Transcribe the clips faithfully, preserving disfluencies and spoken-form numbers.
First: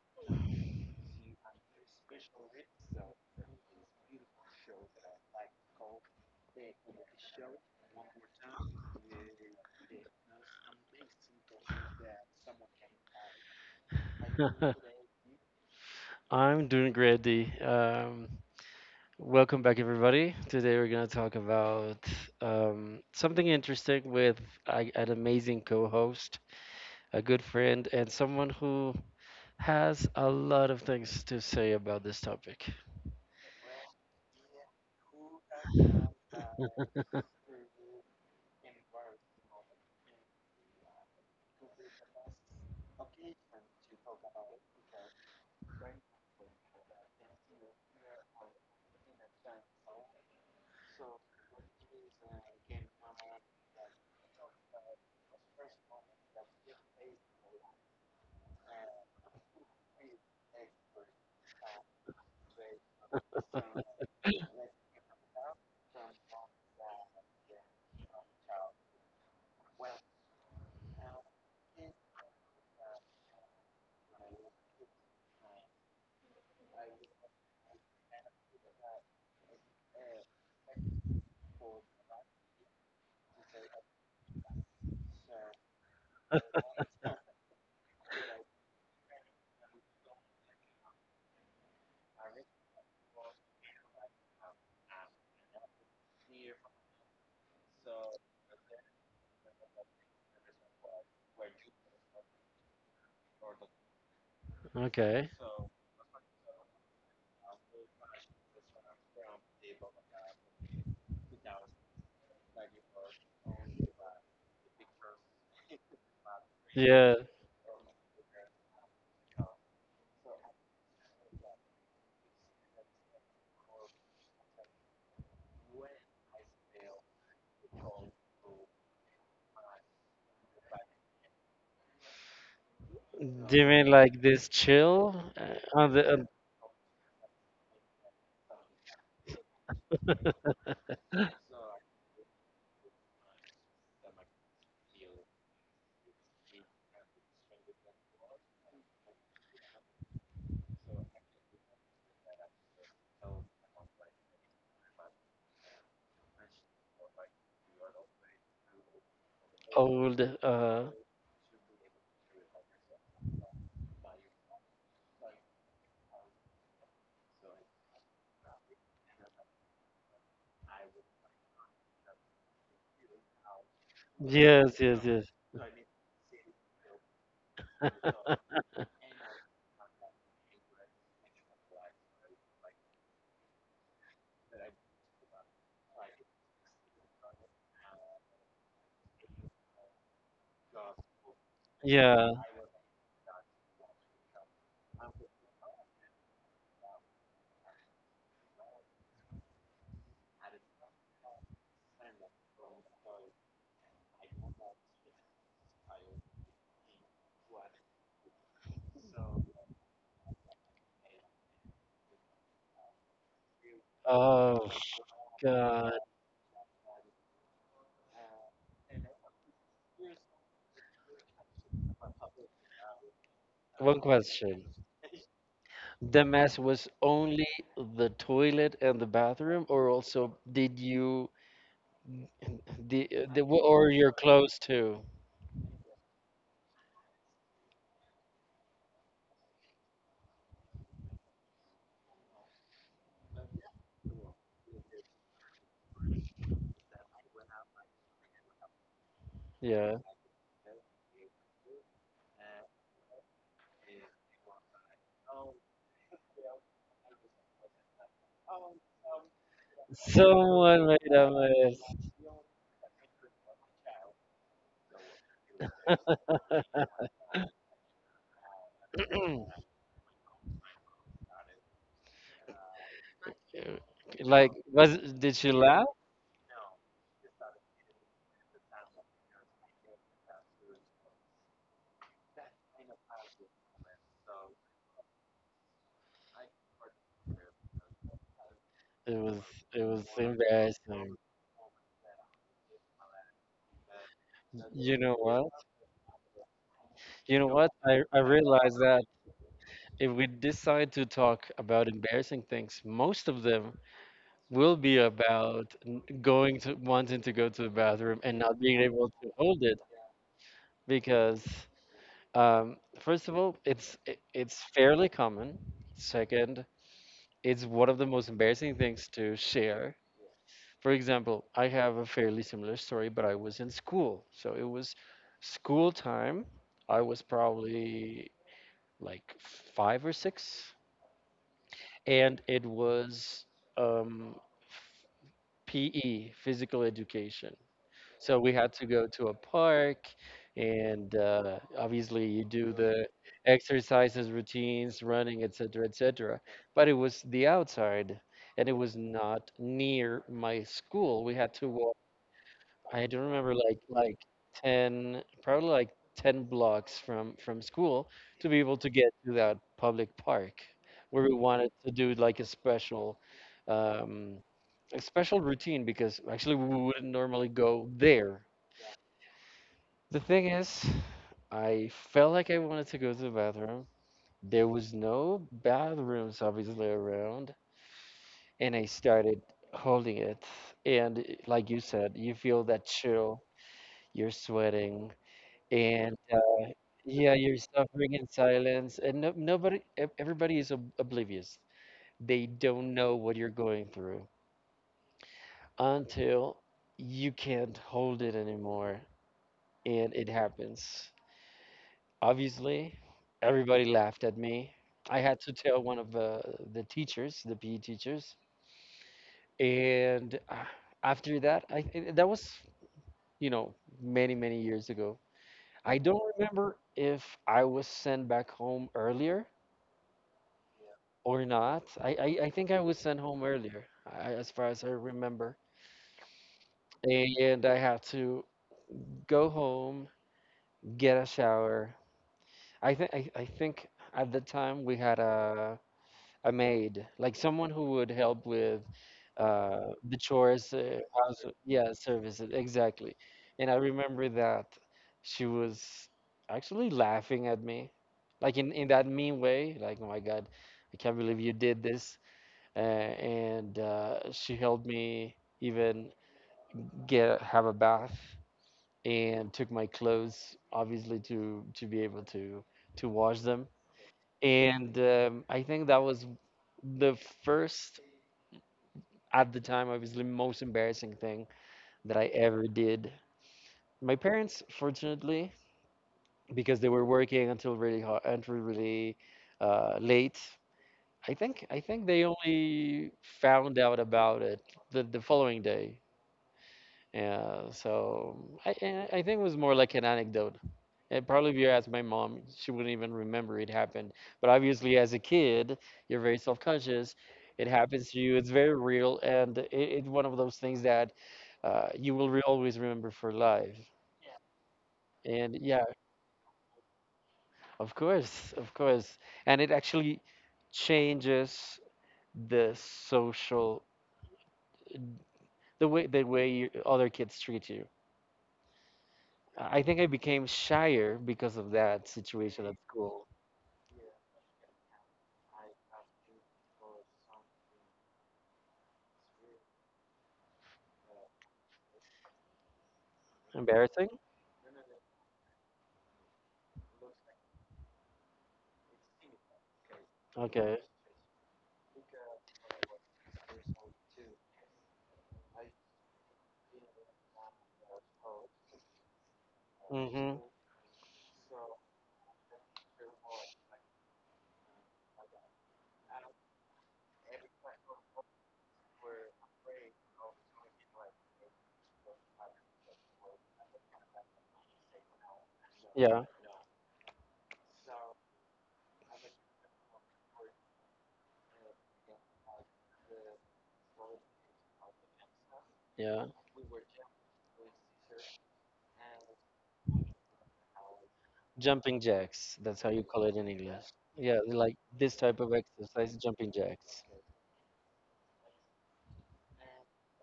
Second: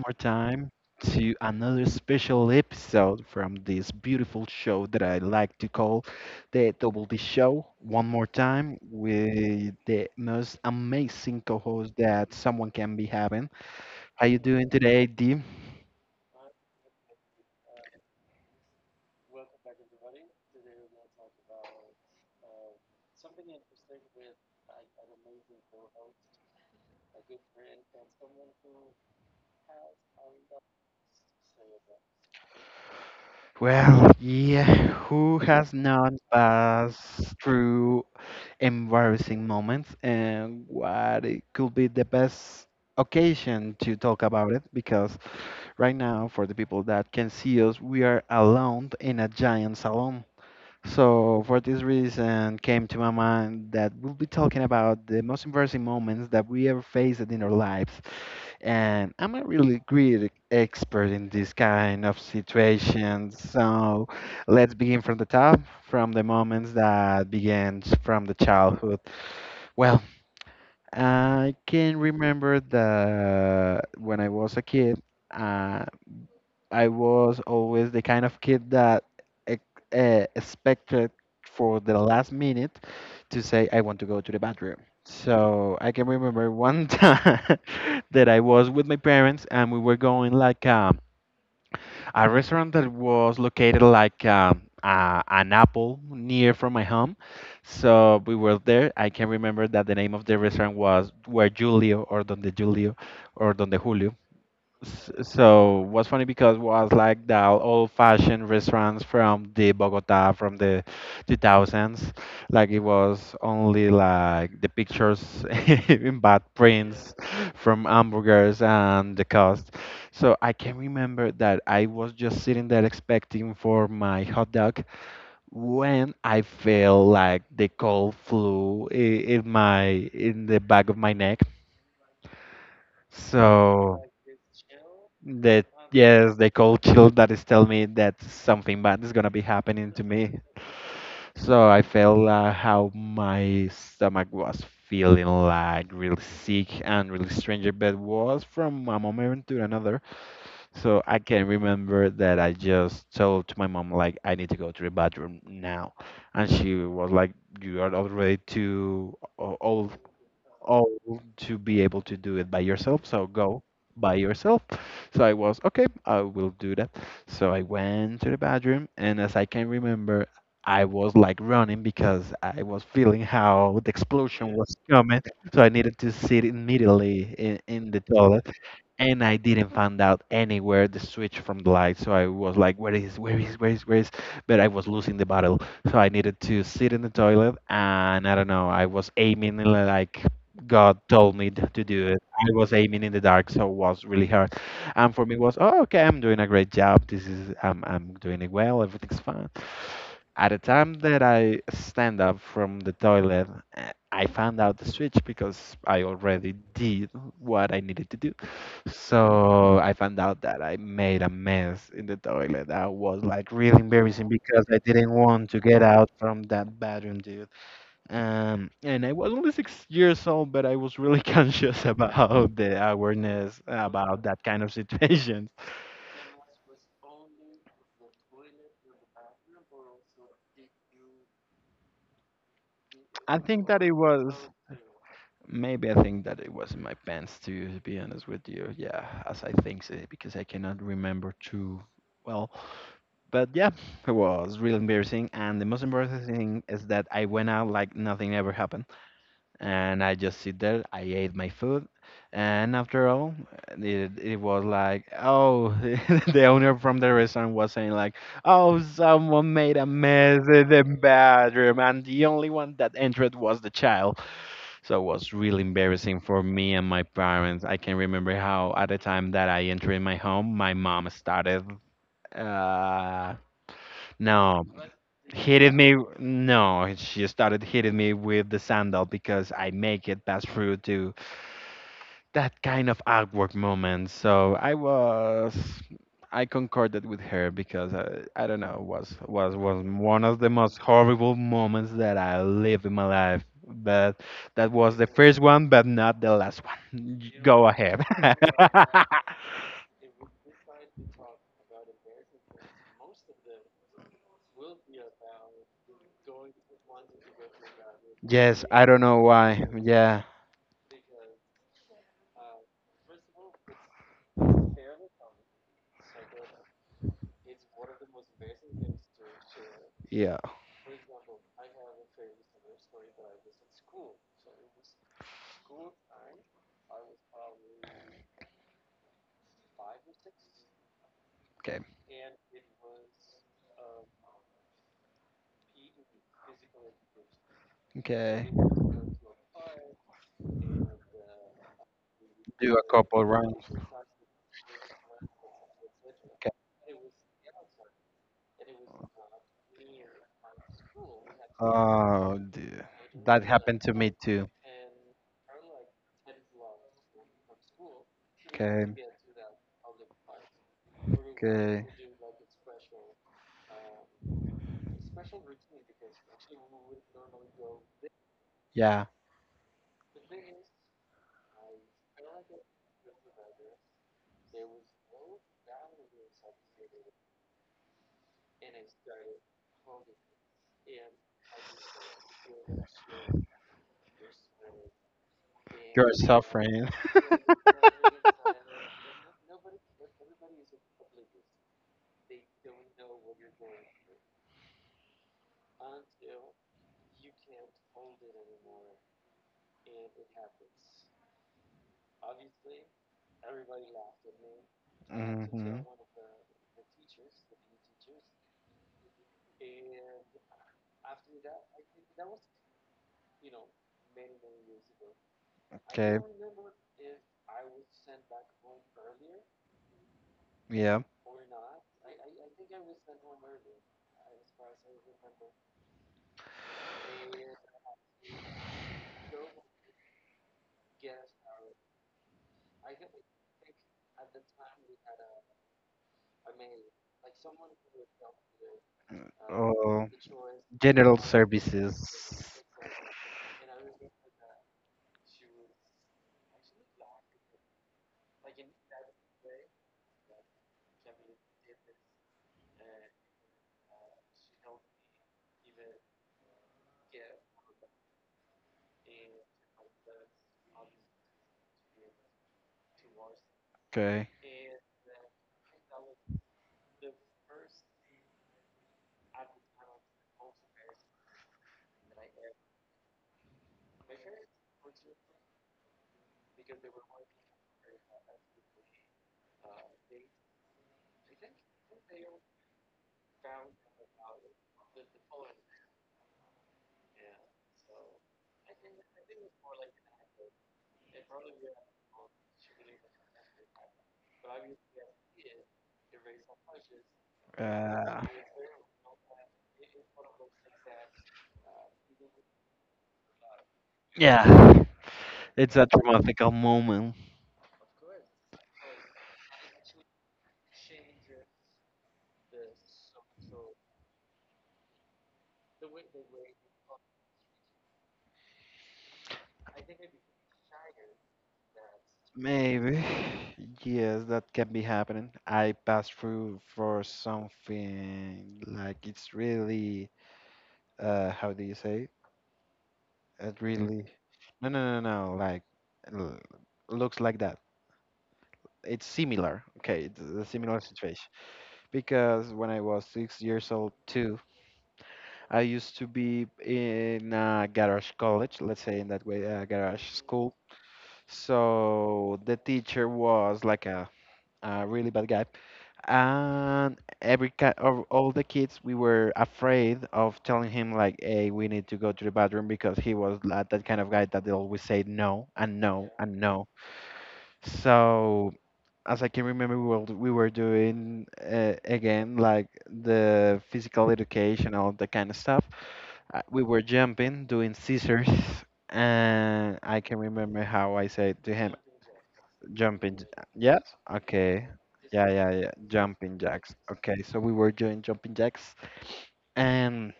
more time to another special episode from this beautiful show that I like to call the Double D Show. One more time with the most amazing co-host that someone can be having. How you doing today, D? I'm doing great, D. Um, welcome back, everybody. Today we're gonna talk about um, something interesting with a, an amazing co-host, a good friend, and someone who has a lot of things to say about this topic. Well, yeah, who has not passed through embarrassing moments and what it could be the best occasion to talk about it because right now, for the people that can see us, we are alone in a giant salon. So, for this reason, came to my mind that we'll be talking about the most embarrassing moments that we ever faced in our lives. And I'm a really great expert in this kind of situations. So, let's begin from the top, from the moments that began from the childhood. Well, I can remember that when I was a kid. uh. I was always the kind of kid that ex- uh, expected for the last minute to say, I want to go to the bathroom. So I can remember one time that I was with my parents and we were going like um, a restaurant that was located like um, uh, an apple near from my home. So we were there. I can remember that the name of the restaurant was Where Julio or Donde Julio or Donde Julio. S- Okay. So was funny because was like the old-fashioned restaurants from the Bogota from the two thousands. Like it was only like the pictures in bad prints Yeah. from hamburgers and the cost. So I can remember that I was just sitting there expecting for my hot dog when I felt like the cold flew i- in my in the back of my neck. Do you mean So. like this chill That uh, on the on Yes, the cold chill that is telling me that something bad is gonna be happening to me. So I felt uh, how my stomach was feeling like really sick and really strange, but was from a moment to another. So I can remember that I just told to my mom like I need to go to the bathroom now, and she was like, "You are already too o- old old? Uh, old to be able to do it by yourself. So go by yourself." So I was, okay, I will do that. So I went to the bathroom, and as I can remember, I was like running because I was feeling how the explosion was yes, yes, coming. yes. So I needed to sit immediately in, in the toilet and I didn't find out anywhere the switch from the light. So I was like, where is, where is, where is, where is? But I was losing the battle. So I needed to sit in the toilet and I don't know, I was aiming like God told me t- to do it. Yeah. I was aiming in the dark, so it was really hard. And for me was, oh, okay, I'm doing a great job. This is, I'm, I'm doing it well. Everything's fine. At the time that I stand up from the toilet, eh, I found out the switch because I already did what I needed to do. So I found out that I made a mess in the toilet. That was like really embarrassing because Oh I didn't want to get God. out from that bathroom, dude. Um, and I was only six years old, but I was really conscious about the awareness One about that question. kind of situations. The mess was only the toilet and the bathroom, or also did you the I the think that or it your was clothes too? maybe I think that it was in my pants too, to be honest with you. Yeah, as I think so, because I cannot remember too well. But yeah, it was really embarrassing. And the most embarrassing thing is that I went out like nothing ever happened. Yeah, And I just sit there, I ate my food. And after all, it, it was like, oh, the owner from the restaurant was saying, like, oh, someone made a mess in the someone made a mess. bathroom. And the only one that entered was the child. So it was really embarrassing for me and my parents. I can remember how at the time that I entered my home, my mom started. Uh, Uh, Like, no, was did she hitting laugh? me. No, she started hitting me with the sandal because I make it pass through to that kind of awkward moment. So I was, I concorded with her because I, I don't know, was It was was was it was one of the most embarrassing. horrible moments that I live in my life. But that was You the know first what? one, but not the last one. You know Go what? ahead. I I realized that if we decide to talk about embarrassing things, most of them will be about n- going to wanting to go to the bathroom and not Yes, being I don't able know to hold why. it, Yeah, because um, first of all, it's i- it's fairly common. Second, it's one of the most embarrassing things to share. yeah. For example, I have a fairly similar story, but I was in school, so it was school time. I was probably like five or six, Okay. and it was um, P E, physical education. So Okay. we had to go to a park, and uh, obviously you do Do a the couple rounds. exercises, routines, running, et cetera, et cetera. Okay. But it was the outside, and it was not near my school. We had to walk. Oh, dear. I don't That remember like happened to me like too. ten, probably like ten blocks from from school to be able Okay. to get to that public park where we wanted Okay. to do like a special. Um, a special routine, because actually we wouldn't normally go there. Yeah, The thing is, I felt like I wanted to go to the bathroom. There was no bathrooms obviously around, and I started holding it. And i- like you said, you feel that chill, you're sweating, you're and suffering. yeah, you're suffering in silence, and no, nobody, ev- everybody is ob oblivious. They don't know what you're going through until you can't hold it anymore, and it happens. Obviously, everybody laughed at me. I had to tell Mm-hmm. one of the the teachers, the P E teachers, and uh, after that, I and that was you know many many years ago. I Okay. don't remember if I was sent back home earlier Yeah. or not. I I, I think I was sent home earlier, I, as far as I remember, and I had to go home, get a shower. I think I I think at the time we had a a maid, like someone who would help with uh, Oh, the chores, uh, general house, yeah, services, services. exactly. And I remember that she was actually laughing at me, like in, in that mean way, like, oh my God, I can't believe you did this. Uh, and uh, she helped me even get have a bath and took my clothes, obviously, to to be able to to wash them. Okay. And um, I think that was the first at the time obviously the most embarrassing thing that I ever did. My parents, fortunately, because they were working until really hard, until really uh, late. I think I think they only found out about it the, the following day. Yeah, so I and I think it was more like an anecdote. And probably if you ask my mom, she wouldn't even remember it happened. But obviously, as a kid, you're very self-conscious. Okay. It happens to Uh, you. It's very real, and it, it's one of those things that uh, you will re- always remember for life. Yeah, And it's yeah, a traumatic moment. of course, of course. And it actually changes the social, the way the way you, other kids treat you. I think I became shyer because of that situation at Maybe. school. Yes, that can be happening. I passed through for something like it's really uh how do you say? It really Embarrassing? no, no, no, no, like l- looks like that. It's similar. Okay, it's a Okay. similar situation because when I was six years old too, I used to be in a garage college, let's say in that way, a garage Mm-hmm. school. So the teacher was like a, a really bad guy, and every ki of all the kids we were afraid of telling him like, "Hey, we need to go to the bathroom," because he was like that kind of guy that they always say no and no Yeah. and no. So as I can remember, we were we were doing uh, again like the physical education, all that kind of stuff. Yeah. Uh, We were jumping, doing scissors, and I can remember how I said to him. Jumping jacks. That's how you Jumping. call j- it in Yeah. English. Yeah, Okay. like this Yeah, type of yeah, yeah. exercise, Jumping jumping jacks. jacks. Okay, so we were doing jumping jacks, and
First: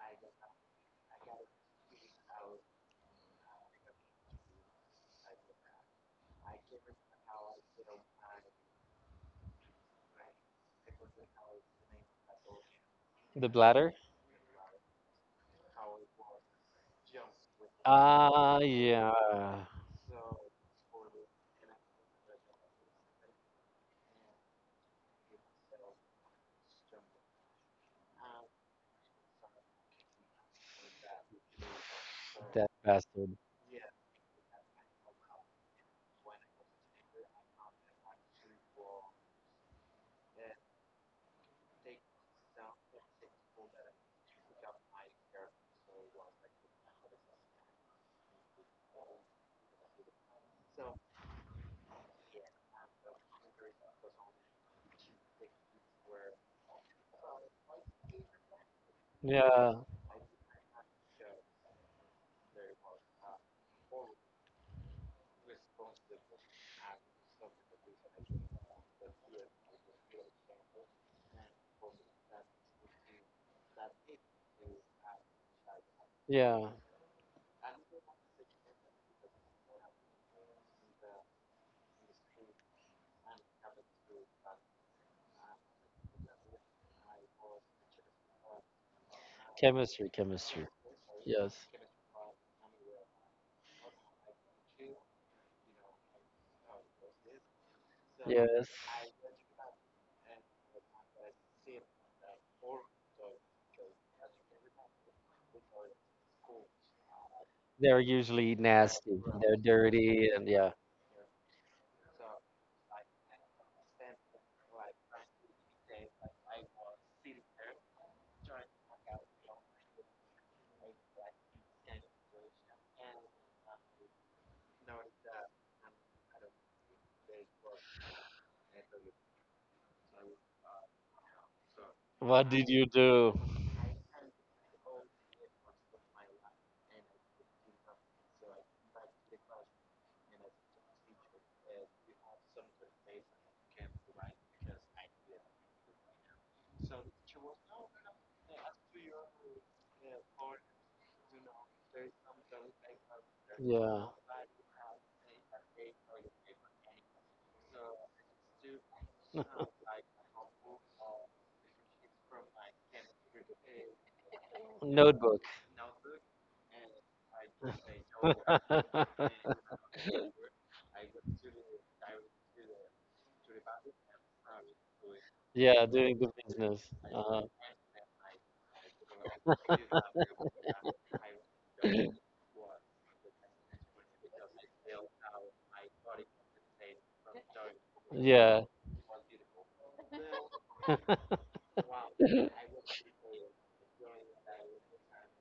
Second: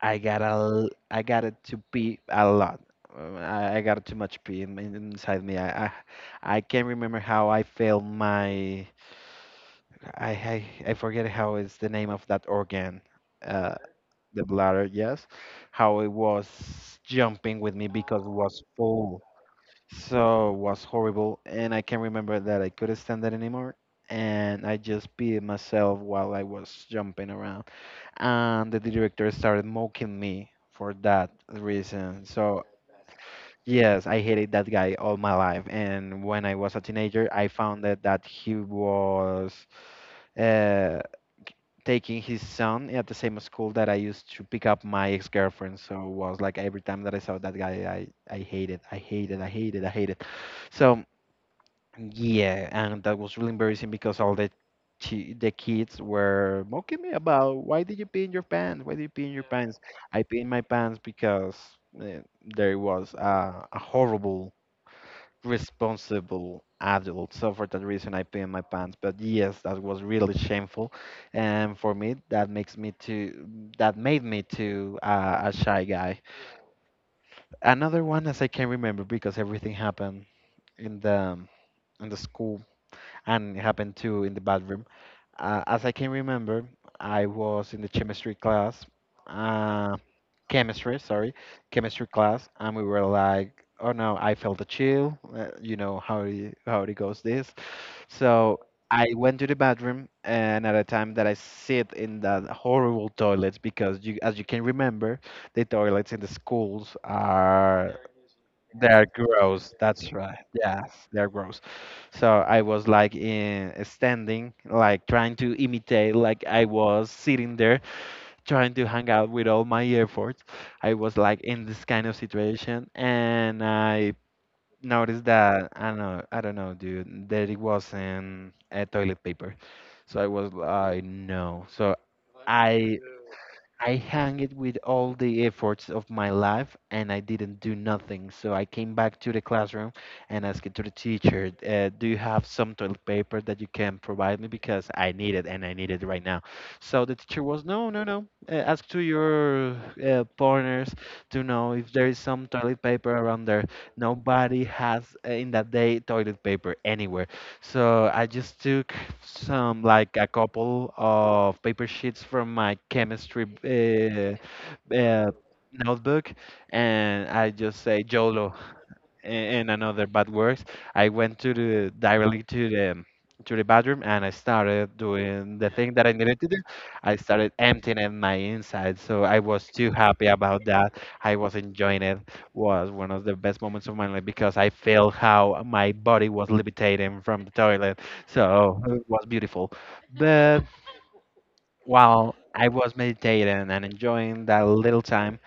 I got a, l- I got it to pee a lot. Uh, I, I got too much pee in, in- inside me. I, I, I can't remember how I failed my. I, I, I forget how is the name of that organ. The Uh bladder? the bladder, yes, how it was jumping with me because it Ah, was full. yeah. So it was horrible. And I can remember that I couldn't stand it anymore. And I just peed myself while I was jumping around. And the director started mocking me for that reason. So, That bastard. yes, I hated that guy all my life. And when I was a teenager, I found that, that he was uh, taking his son at the same school that I used to pick up my ex-girlfriend. So it was like every time that I saw that guy, I I hated, I hated, I hated, I hated. So yeah, and that was really embarrassing because all the chi- the kids were mocking me about why did you pee in your pants? Why did you pee in your pants? Yeah. I pee in my pants because uh, there was a, a horrible responsible adult. So for that reason, I pee in my pants. But yes, that was really shameful, and for me, that makes me to that made me to uh, a shy guy. Yeah. Another one, as I can remember, because everything happened in the in the school and it happened too in the bathroom. Uh, as I can remember, I was in the chemistry class, uh, Chemistry, chemistry. chemistry, sorry, Yes. chemistry class, and we were like, oh no, I felt a chill. Uh, you know how it, how it goes this. So Yes. I went to the bathroom, and at a time that I sit in that horrible toilets because you, as you can remember, the toilets in the schools are They're usually they're nasty. They're gross. That's dirty, right. and yeah. Yes, they're gross. So I was like in standing, like trying to imitate, like I was sitting there trying to hang out with all my efforts. I was like in this kind of situation, and I noticed that I don't know, I don't know, dude, that it wasn't a toilet paper. So I was like, no. So What did you I do? I hung it with all the efforts of my life and I didn't do nothing. So I came back to the classroom and asked to the teacher, uh, do you have some toilet paper that you can provide me because I need it and I need it right now. So the teacher was, no, no, no. Uh, ask to your uh, partners to know if there is some toilet paper around there. Yeah. Nobody has uh, in that day toilet paper anywhere. So I just took some, like a couple of paper sheets from my chemistry uh, uh, Notebook. notebook, and I just say YOLO and another bad words. I went to the directly to the to the bathroom and I started doing the Yeah, thing that I doing the needed to do. business. I Uh, started emptying my insides, so I was too happy about that. I was enjoying it. Was one of the best moments of my life because I felt how my body was levitating from the toilet. yeah. So it was beautiful. But while I was meditating and enjoying that little time,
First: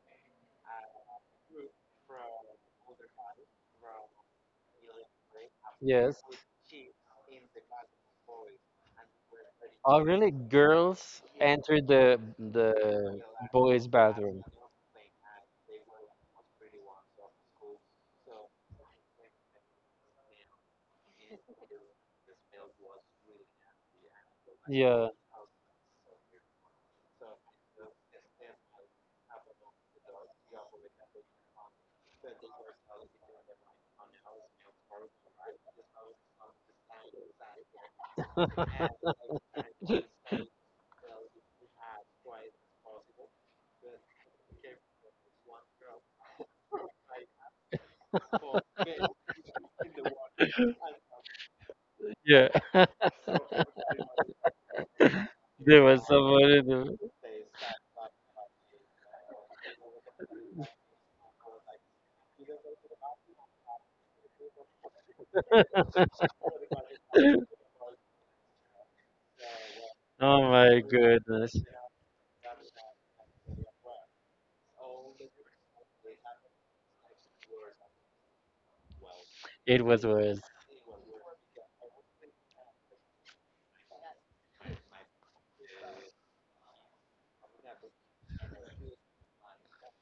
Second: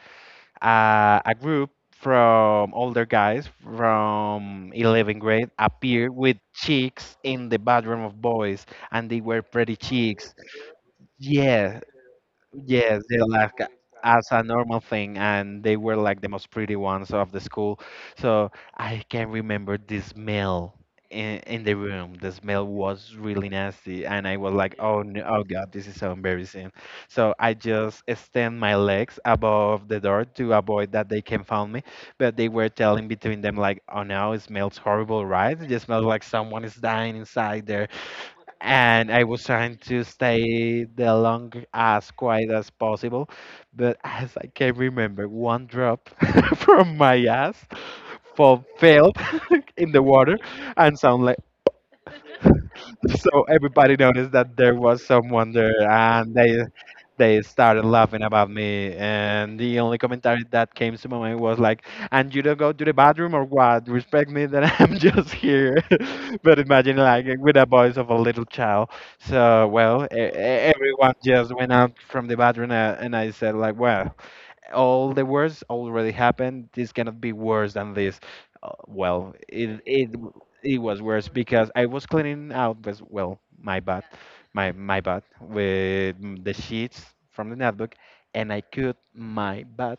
uh, a group from older guys from eleventh grade appeared Yes. with chicks in the bathroom of boys, and they were pretty Oh, really? chicks. Girls Yeah. enter the Yes, they the left ca- boys' as bathroom. a normal thing, and they were like the most pretty ones of the school. So I can remember the smell in, in the room. The smell was really nasty, and I was like, "Oh Yeah. no, oh God, this is so embarrassing." So I just extend my legs above the door to avoid that they can find me. But they were telling between them like, "Oh no, it smells horrible, right? It just smells like someone is dying inside there." And I was trying to stay the long as quiet as possible, but as I can remember, one drop from my ass fall, fell in the water and sound like Yeah. so everybody noticed that there was someone There there, was and somebody. they There. they started laughing about me, and the only commentary that came to my mind was like, "And you don't go to the bathroom, or what? Respect me that I'm just here." But imagine like with the voice of a little child. So well, e- Oh e- my everyone goodness. just went out from the bathroom, uh, and I said like, "Well, all the worst already happened. This cannot be worse than this." Uh, well, It it, was it worse. it was worse because I was cleaning out with, well, my butt, my my butt with m- the sheets from the notebook, and I cut my butt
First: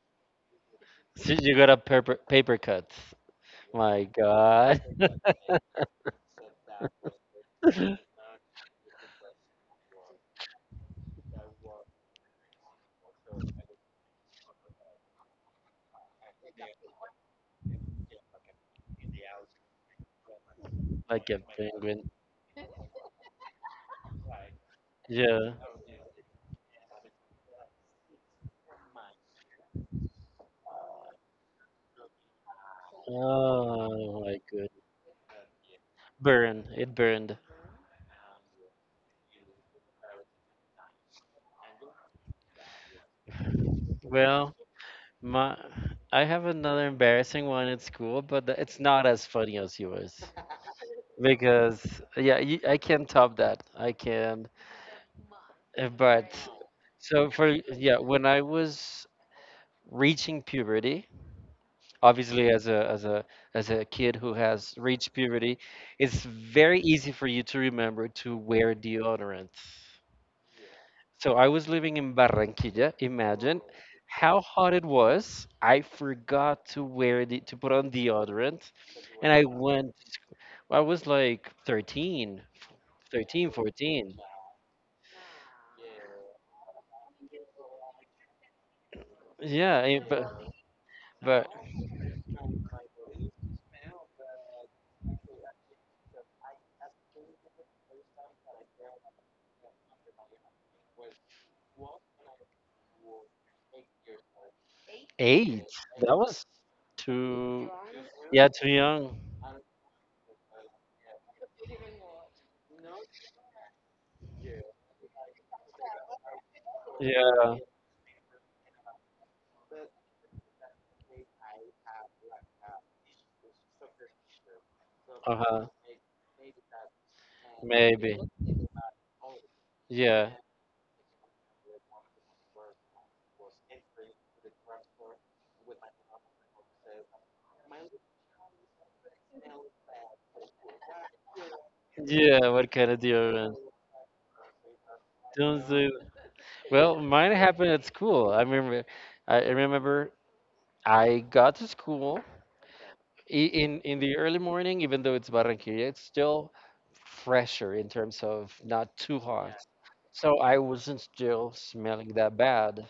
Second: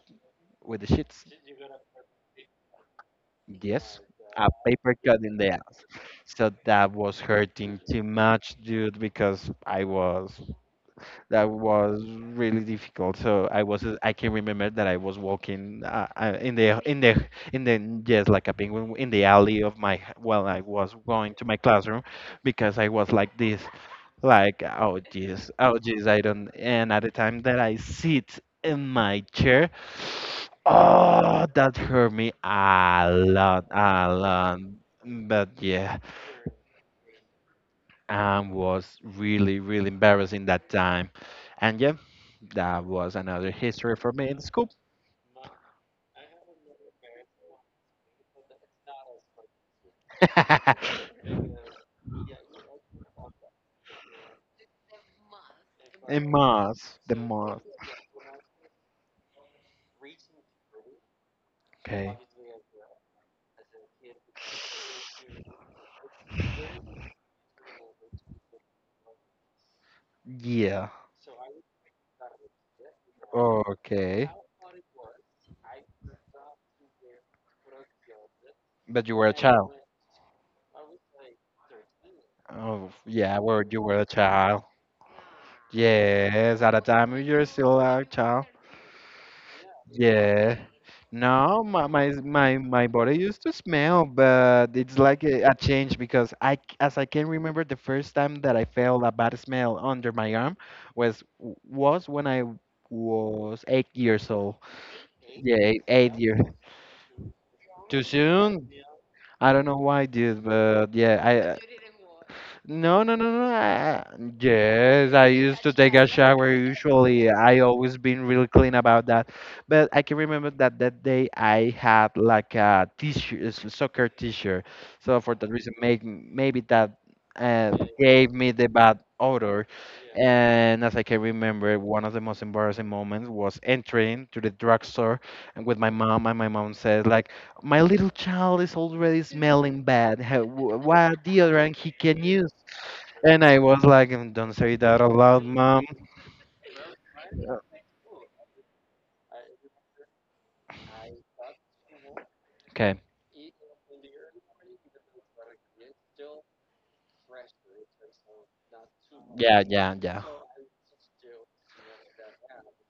with the sheets. She, you got a paper paper cut. Yes, My a God. paper cut in the ass. So that was hurting too much, dude, because I was, that was really difficult. So I was, I can remember that I was walking uh, uh, in the in the in the yes, like a penguin in the alley of, my, well, I was Like going a to my classroom penguin. because I was like this, like, "Oh jeez, Yeah. oh jeez, I don't." And at the time that I sit in my chair, oh, that hurt me a lot, a Oh my lot. good. But yeah, Burn. It burned. and was really, really embarrassing that time. And yeah, that was another history for me in Well, school. my I have another embarrassing one at school, but th- it's not as funny as yours because yeah, you, I can top that. I can, Uh, in but math, the so for math. yeah, when I was reaching puberty, Okay. obviously as a as a as a kid who has reached puberty, it's very easy for you to remember to wear deodorant. Yeah. So I was living in Barranquilla. Imagine Okay. how hot it was. I forgot to wear the to put on deodorant, But you were and a I child. went. To sc- I was like thirteen, Oh, yeah, thirteen, well, you were a fourteen. child. Yes, at the time you were still a child. Yeah, I- but Yeah. but No, my, my my my body used to smell, but it's like a, a change because I c- as I can remember, the first time that I felt a bad smell under my arm was was when I was eight years old. Yeah, eight. eight, eight That years. was too. Too Yeah, too soon? young. I don't know why, dude, but yeah, I. uh, No, no, no, no. I, yes, I used to take a shower usually. Yeah. I always been really clean about that. But I can remember that that day I had like a t-shirt, a soccer t-shirt. So for that Uh-huh. reason, make, maybe that uh, Maybe. gave me the bad odor. Yeah. And as I can remember, one of the most embarrassing moments was entering to the drugstore and with my mom, and my mom said like, "My little child is already smelling bad." "How, wh- what deodorant he can Yeah, use?" what kind of And deodorant? I was like, "Mm, don't say that aloud, Don't mom." do Well, mine happened at school. I remember, I remember I got to school Okay. i- in in the early morning, even though it's Barranquilla, it's still fresher in terms of not too hot. Yeah, yeah, yeah. So I wasn't still smelling that bad.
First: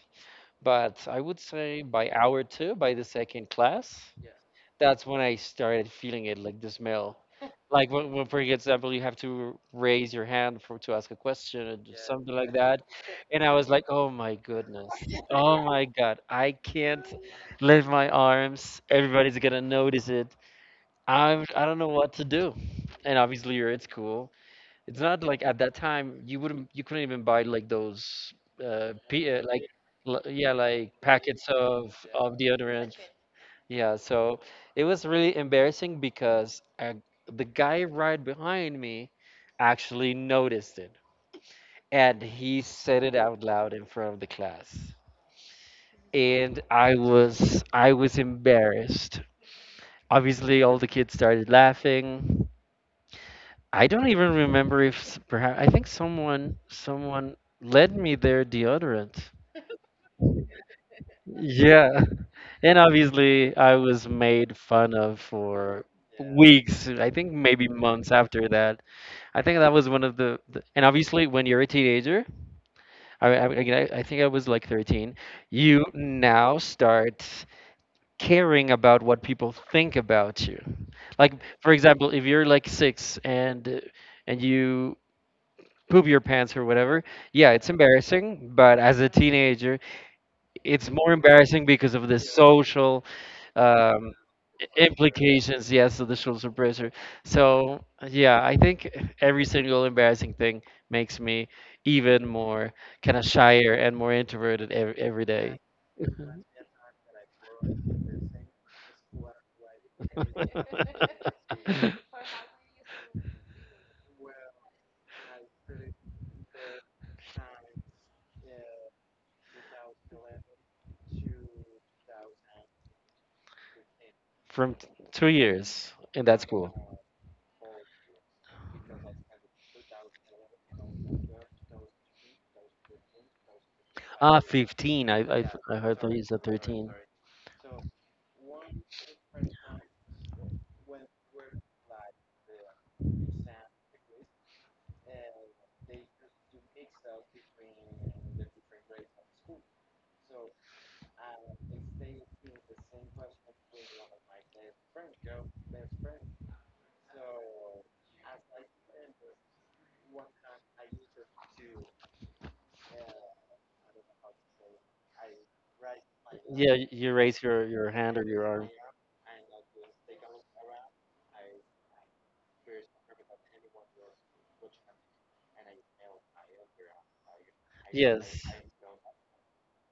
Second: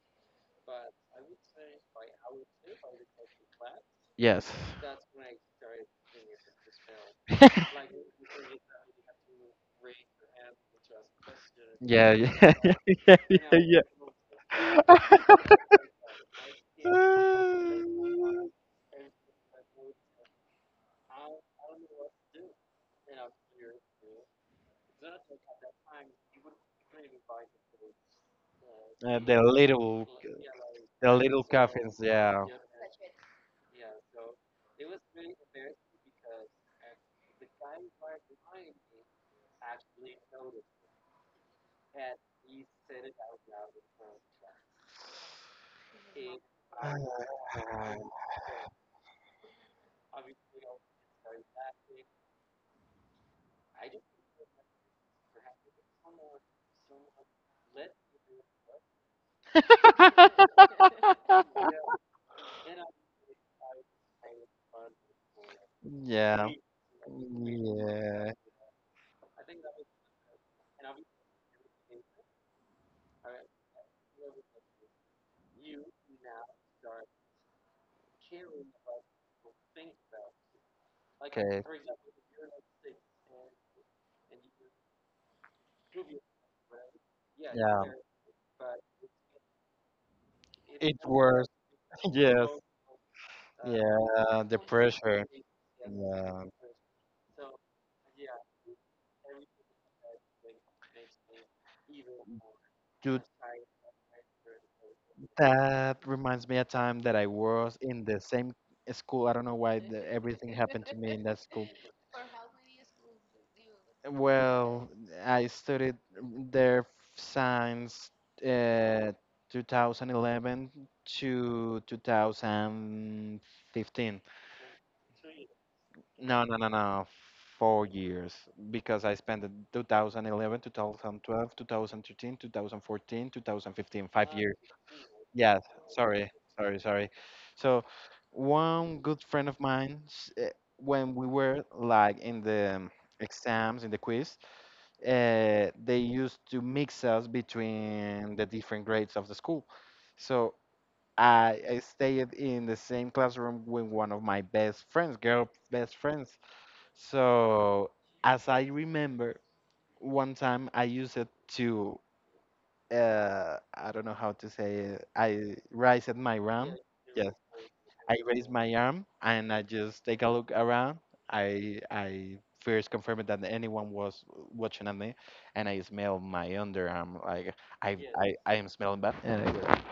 But I would say by hour two, by the second class, Yes. that's when I started feeling it, like the smell. Like when, when, for example, you have to raise your hand for to ask a question or do Yeah, something yeah, like that, and yeah, I was yeah, like, "Oh my goodness, yeah. oh my God, I can't lift my arms. Everybody's gonna notice it. I'm, I don't know what to do." And obviously, you're at school, it's not like at that time you wouldn't, you couldn't even buy like those uh, Uh, p The uh, like little, l- yeah, like the little packets coffins. of of Yeah. deodorant. Yeah, so it was really embarrassing because uh the guy right behind me actually noticed it, and he said it out loud in front of the class. And I Ah. was I was embarrassed. Obviously all the kids started laughing. I don't even remember if perhaps I think someone someone led me their deodorant. Yeah. And obviously I was made fun of for Yeah. weeks, I think maybe months Yeah. after that. I think that was one of the, the and obviously when you're a teenager, I, I I I think I was like thirteen, you now start caring about what people think about you. Like Okay. for example, if you're like six and uh, and you poop your pants or whatever. Yeah, it's Yeah. embarrassing, but as a teenager, it's It's more worse. embarrassing because of the Yes. social um, Yeah. The i- pressure. implications. Yes, of the Yeah. social pressure. So yeah, I think every single embarrassing thing makes me even more kind Dude, of shyer and more introverted every, every day. that reminds me a time that I was in the same school. I don't know why the, everything happened to me in that school. Well, I studied there since uh, two thousand eleven to two thousand fifteen. From t- two years in that No, no, no, school. no. Four years because I spent the two thousand eleven, twenty twelve, two thousand thirteen, twenty fourteen, twenty fifteen, five Ah, years. fifteen. I, I, Yeah, I heard that it's sorry, said sorry, thirteen. sorry. So, one good friend of mine, s- eh, when we were like in the um, exams, in the quiz, uh, they used to mix us between the different grades of the school. So, I, I stayed in the same classroom with one of my best friends, girl best friends, so, as I remember, one time I used it to, uh, I don't know how to say it. I raised my Yeah, arm. y- you Yes, raise your, your I hand or your raised arm. my arm and I just take a look around. I I first confirmed that anyone was watching at me, and I smell my underarm. Like, I I, Yes. I am smelling bad. And I go,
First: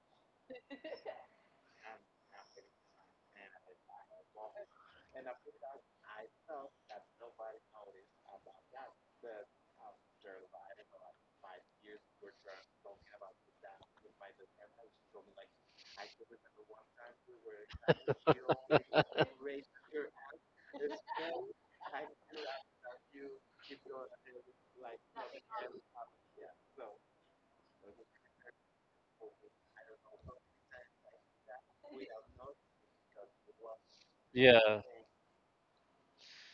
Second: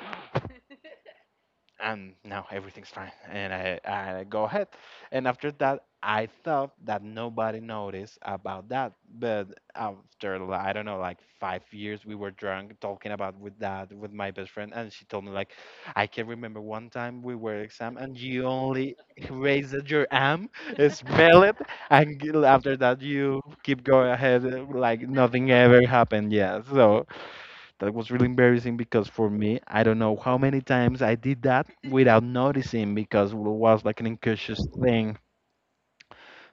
and now everything's fine. And I, I go ahead. And after that, I thought that nobody noticed about that. But after, li- I don't know, like five years, we were drunk talking about with that, with my best friend. And she told me, like, "I can remember one time we were exam and you only raised your arm, smell it. And g- after that, you keep going ahead uh, like nothing ever happened." Yeah. So that was really embarrassing because for me, I don't know how many times I did that without noticing because it was like an incautious Yeah. thing.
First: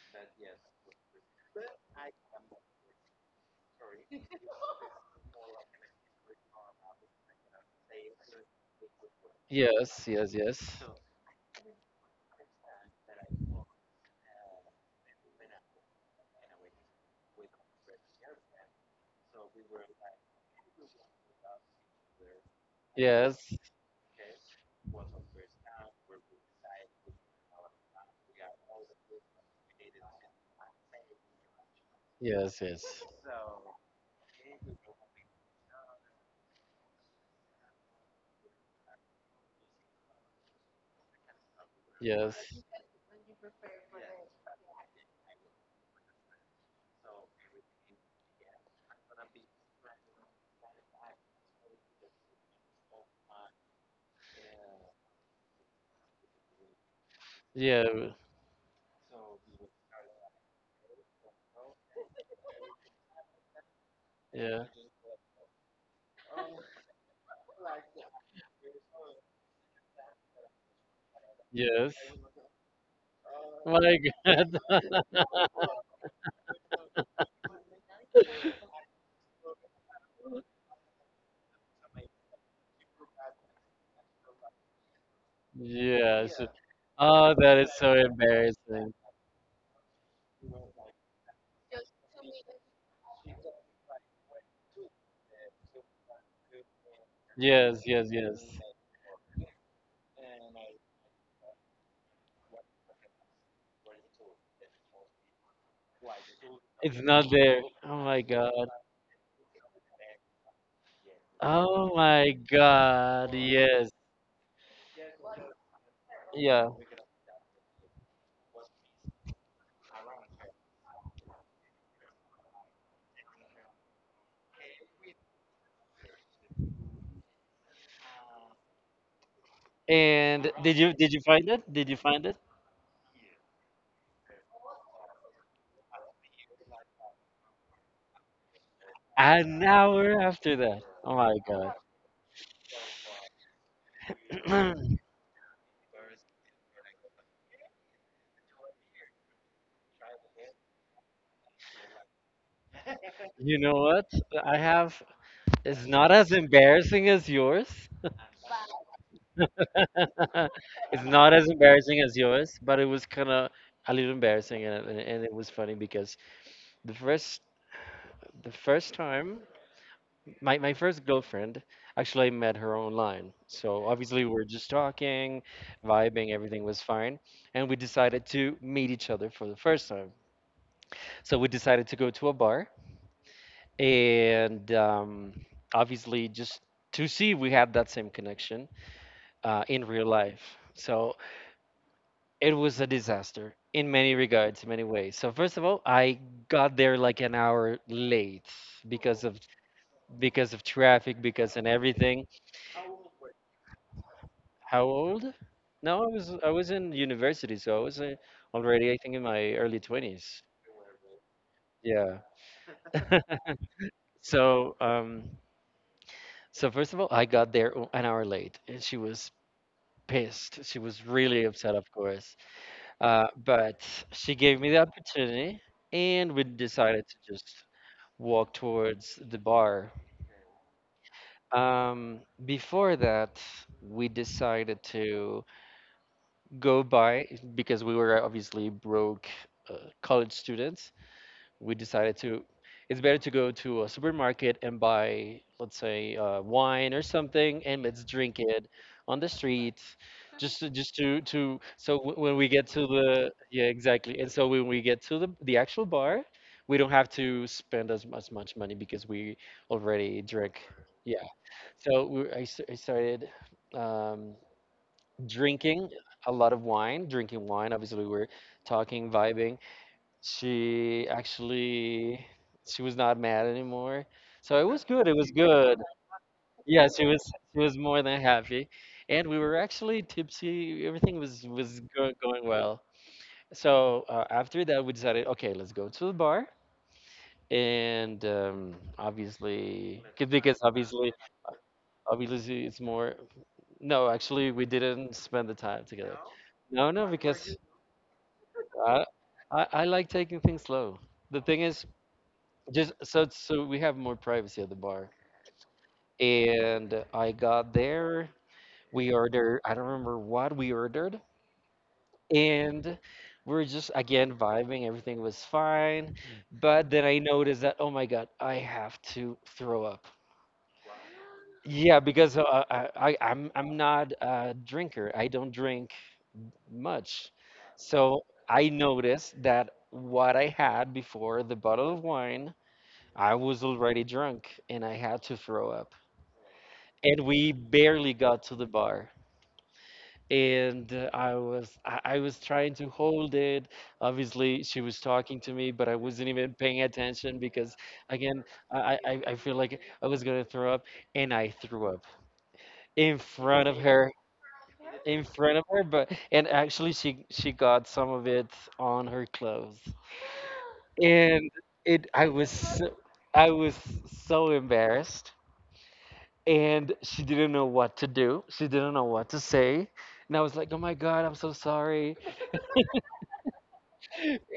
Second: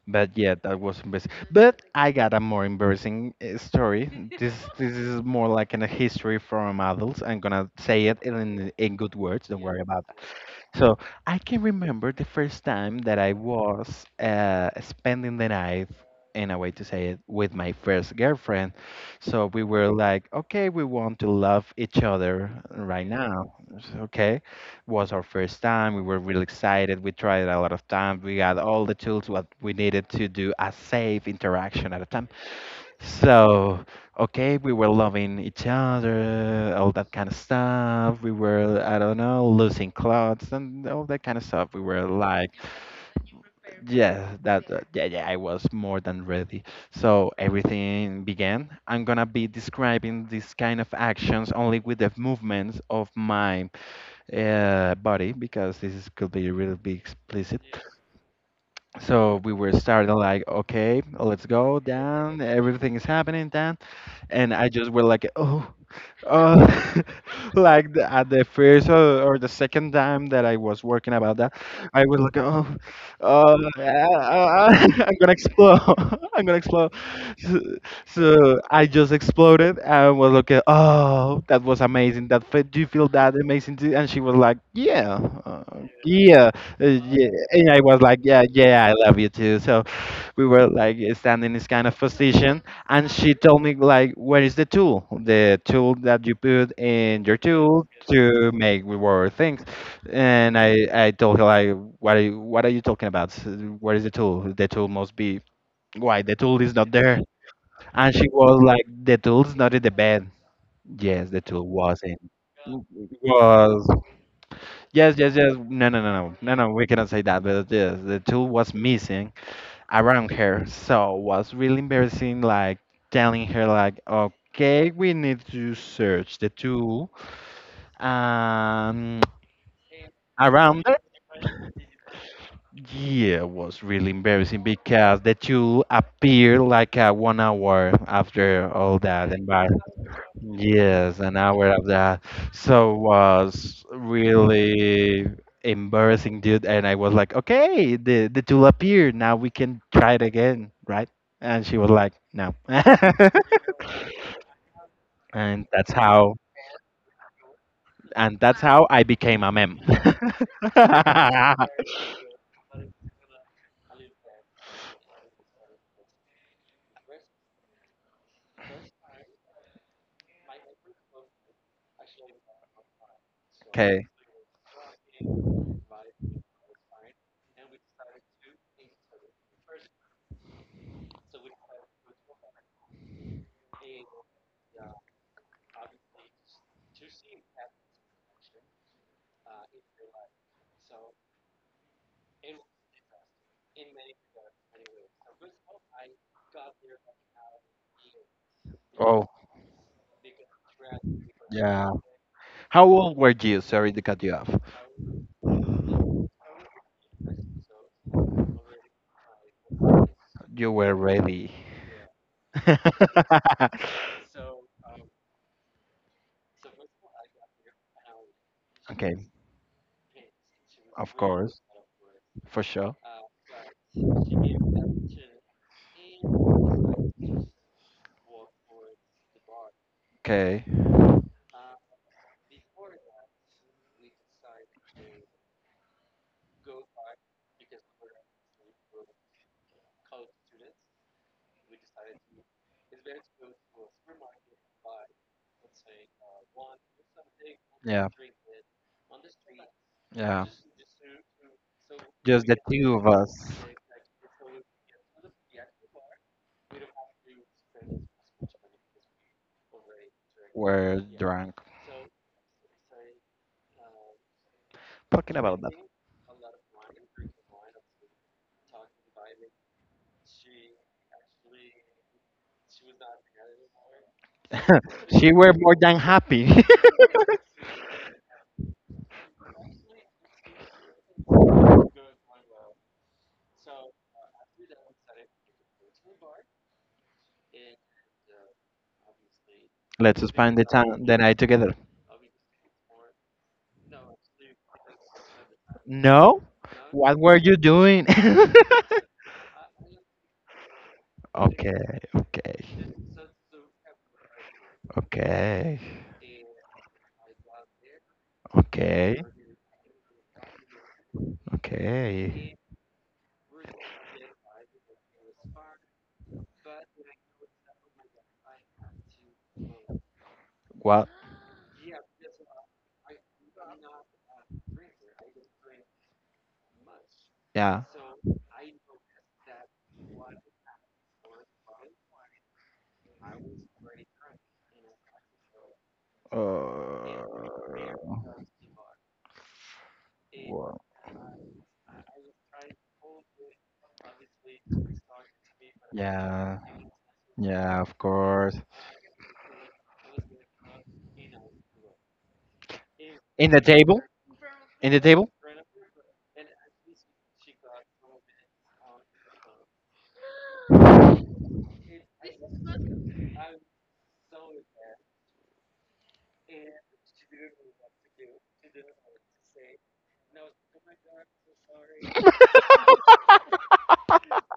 But yeah, that was embarrassing. But I got a more embarrassing uh, story. This this is more like in a history from adults. I'm gonna say it in in good words. Don't worry about. Yes, yes, yes. So I can remember the first time that I was uh, spending the night, in a way to say it, with my first girlfriend. So we were like, "Okay, we want to love each other right now." Yes. So, okay, was our first time. We were really excited. We tried a lot of times. We got all the tools what we needed to do a safe interaction at a time. Yes, yes. So, okay, we were loving each other, all that kind of stuff. We were, I don't know, losing clothes and all that kind of stuff. We were Yes. like, yeah, that, uh, yeah, yeah, I was more than ready. So everything began. I'm gonna be describing these kind of actions only with the movements of my uh, body because this is, could be really be explicit. Yeah. So we were starting like, "Okay, let's go down." Everything is happening and Yeah. I just were like, "Oh, oh," like the, at the first or, or the second time that I was working about that, Yes. I was like, "Oh, oh, My God. I'm gonna explode, I'm gonna explode." So, so I just exploded and was like, "Oh, that was amazing. That fe- do you feel that amazing too?" And she was like, "Yeah, uh, Yes. yeah, uh, yeah." Oh, that And is I so was like, "Yeah, yeah, embarrassing. I love you too." So we were like standing in this kind of position and she told me like, "Where is the tool, the tool that you put in your Yes, tool yes, yes. to make reward things?" And i i told her like, "What are you, what are you talking about? Where is the tool? The tool must be. Why the tool is not It's there?" not there. Oh And my she god. was like, "The tool's not in the bed." Yes, the tool Oh was in, my god. was, Yes. yes, yes, yes, no, no, no, no, no, no, Yeah. we cannot say that, but yes, the tool was missing around her. So was really embarrassing, like telling her, like, "Okay, we need to search the tool." Um, And did around you it, did you find it? Did you find it? yeah, was really embarrassing because the tool appeared like uh, one hour after all that. An hour after that. Oh Yes, my an hour god. of that. So was really embarrassing, dude. And I was like, "Okay, the the tool appeared. Now we can try it again, right?" And she was like, "No." You know what? I have And it's that's not as how embarrassing as yours, and that's how I became a meme. It's not as embarrassing as yours, but it was kind of a little embarrassing, and, and and it was funny because the first the first time my my first girlfriend, actually I met her online. So Okay. obviously we were just talking, vibing, everything was fine, and we decided to meet each other for the first time. So we decided to go to a bar, and um, obviously just to see we had that same connection uh, in real life. So it was a disaster in many regards, in many ways. So first of all, I got there like an hour late because Oh, of because of traffic, because and yeah. everything. How old were you? Sorry to cut you off. How old? No, I was I was in university, so I was uh, already I think in my early twenties. You were really. Yeah. So, um, so first of all, I got there o- an hour late, and she Okay. was pissed. She was Of really course, upset, of course. for sure. Uh, but she gave me the opportunity, and we decided to just walk towards the bar. Okay. Um, before that, we decided to go by because we were obviously broke uh, college students. We decided to, it's better to go to a supermarket and buy, let's say, uh, wine or something, and let's Yeah. drink it on the street Yeah. just to, just to to so w- when Just we the get to two of the, us yeah, exactly, and so when we get to the the actual bar we don't have to spend as much much money because we already drank, were yeah, drunk. so we, I, s- I started um, Talking about drinking a lot of wine, drinking wine. Obviously we were talking, vibing, she actually, she was not mad anymore. So it that. was good. It was She were more good. than happy. Yeah, she was she was more than happy. And we were actually tipsy. Everything was was go- going well. So uh, after that, we decided, okay, let's go to the bar. And um, obviously, Let's 'cause- spend because the time obviously, the night together. obviously, it's more. No, actually, we didn't spend the time together. No? No, no, What were you because doing? I, I, I like taking things slow. The thing is, Okay, okay, just so so we have more privacy at the bar. okay, And I got there. We okay, ordered. I don't remember what we ordered. okay. And we are just again vibing. Everything was fine. But then I noticed that, oh my god, I have to throw up. What? Yeah, because uh, I, I I'm I'm not a drinker. I don't drink much. Yeah. So I noticed that what I had before the bottle of wine, I was already drunk and I had to throw up. Uh, And we barely got to the bar, well. and uh, i was I, I was trying to hold it. Obviously she was talking to me, but I wasn't even Yeah. paying attention because, Yeah, of again, course. i i, I feel like I was gonna throw up, and I threw up in In the front of table? her In the in table? front of her but, and actually, she she got some of it on her clothes. And it I was so, I was so embarrassed, and she didn't know what to do. She didn't know what to say. And I was like, "Oh my God, I'm so sorry."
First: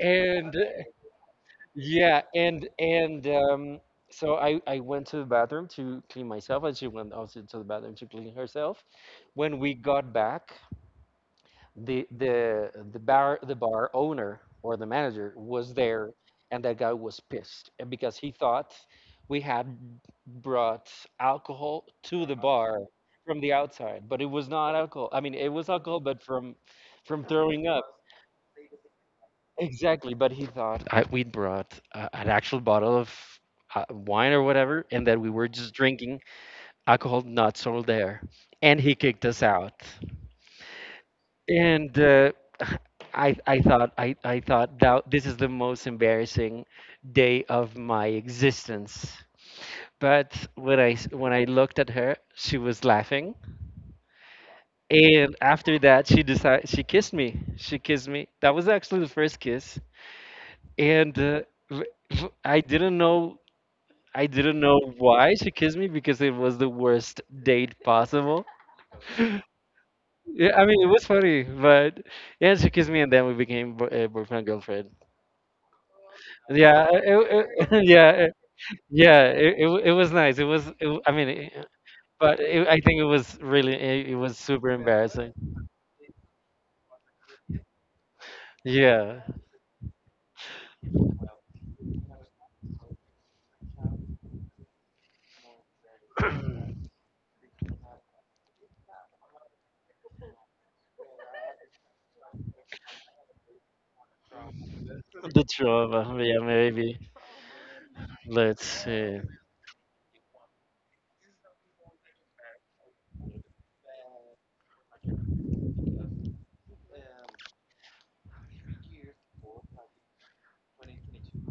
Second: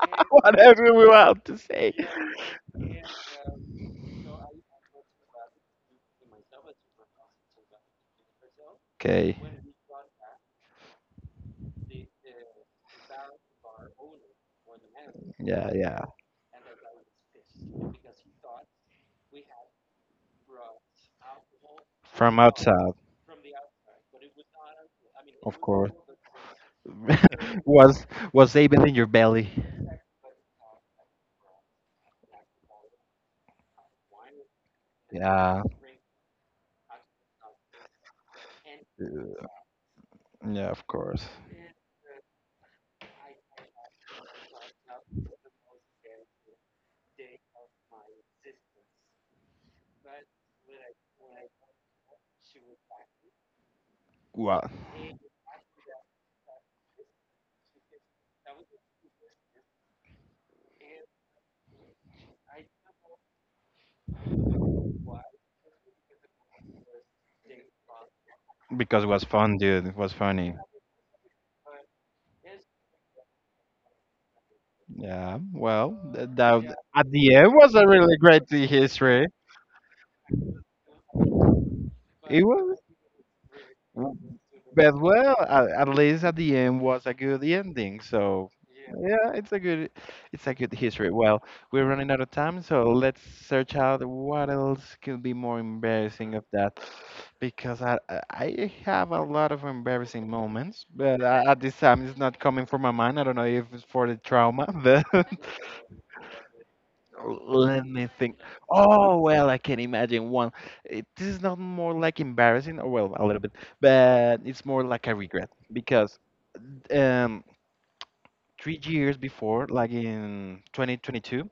And uh, Whatever we want to say. yeah, and and um, so I I went to the bathroom to clean myself, and she went also to the bathroom to clean herself. Okay. When we got back, the the the bar the bar owner or the manager Yeah, was yeah. there, and that guy was pissed uh, because he thought we had brought alcohol to the From bar outside, from the outside. But it was not alcohol. I mean, it of was course. alcohol, but from from throwing up, was was even in your belly. exactly, but he thought I, we'd brought uh, an actual bottle of uh, wine or whatever, and that we were Yeah. just drinking alcohol not sold there, and he kicked us out. Yeah, of course. And uh, I I thought I I thought that this is the most embarrassing day of my existence. But when I s- when I looked at her, she was laughing, What? and after that, she decided, she kissed me. She kissed me. That was actually the first kiss, and uh, v- v- I didn't know. I didn't know why she kissed me because it was the worst date possible. Because it was fun, dude. It was Yeah, funny. I mean, it was funny, but yeah, she kissed me, and then we became bo- uh, boyfriend girlfriend. Yeah, well, th- that Yeah, at the it, end was it, a yeah, really it, great yeah. history. It, it w- it was nice. It was. It, w- I mean, it, but It it, was, I think it was really. It, it was super but embarrassing. well, at, at least at the end was a good ending. So Yeah, yeah, it's a good, it's a good history. Well, we're running out of time, so let's search out what else could be more embarrassing of that, because I I I have a lot of embarrassing moments, but a- at this time it's not coming from my mind. I don't know if it's for the trauma, but the two of them. Yeah, maybe. let me think. Let's Oh, see. well, I can imagine one. It, this is not more like embarrassing, or well, a little bit, but it's more like a regret because um, three years before, like in twenty twenty-two.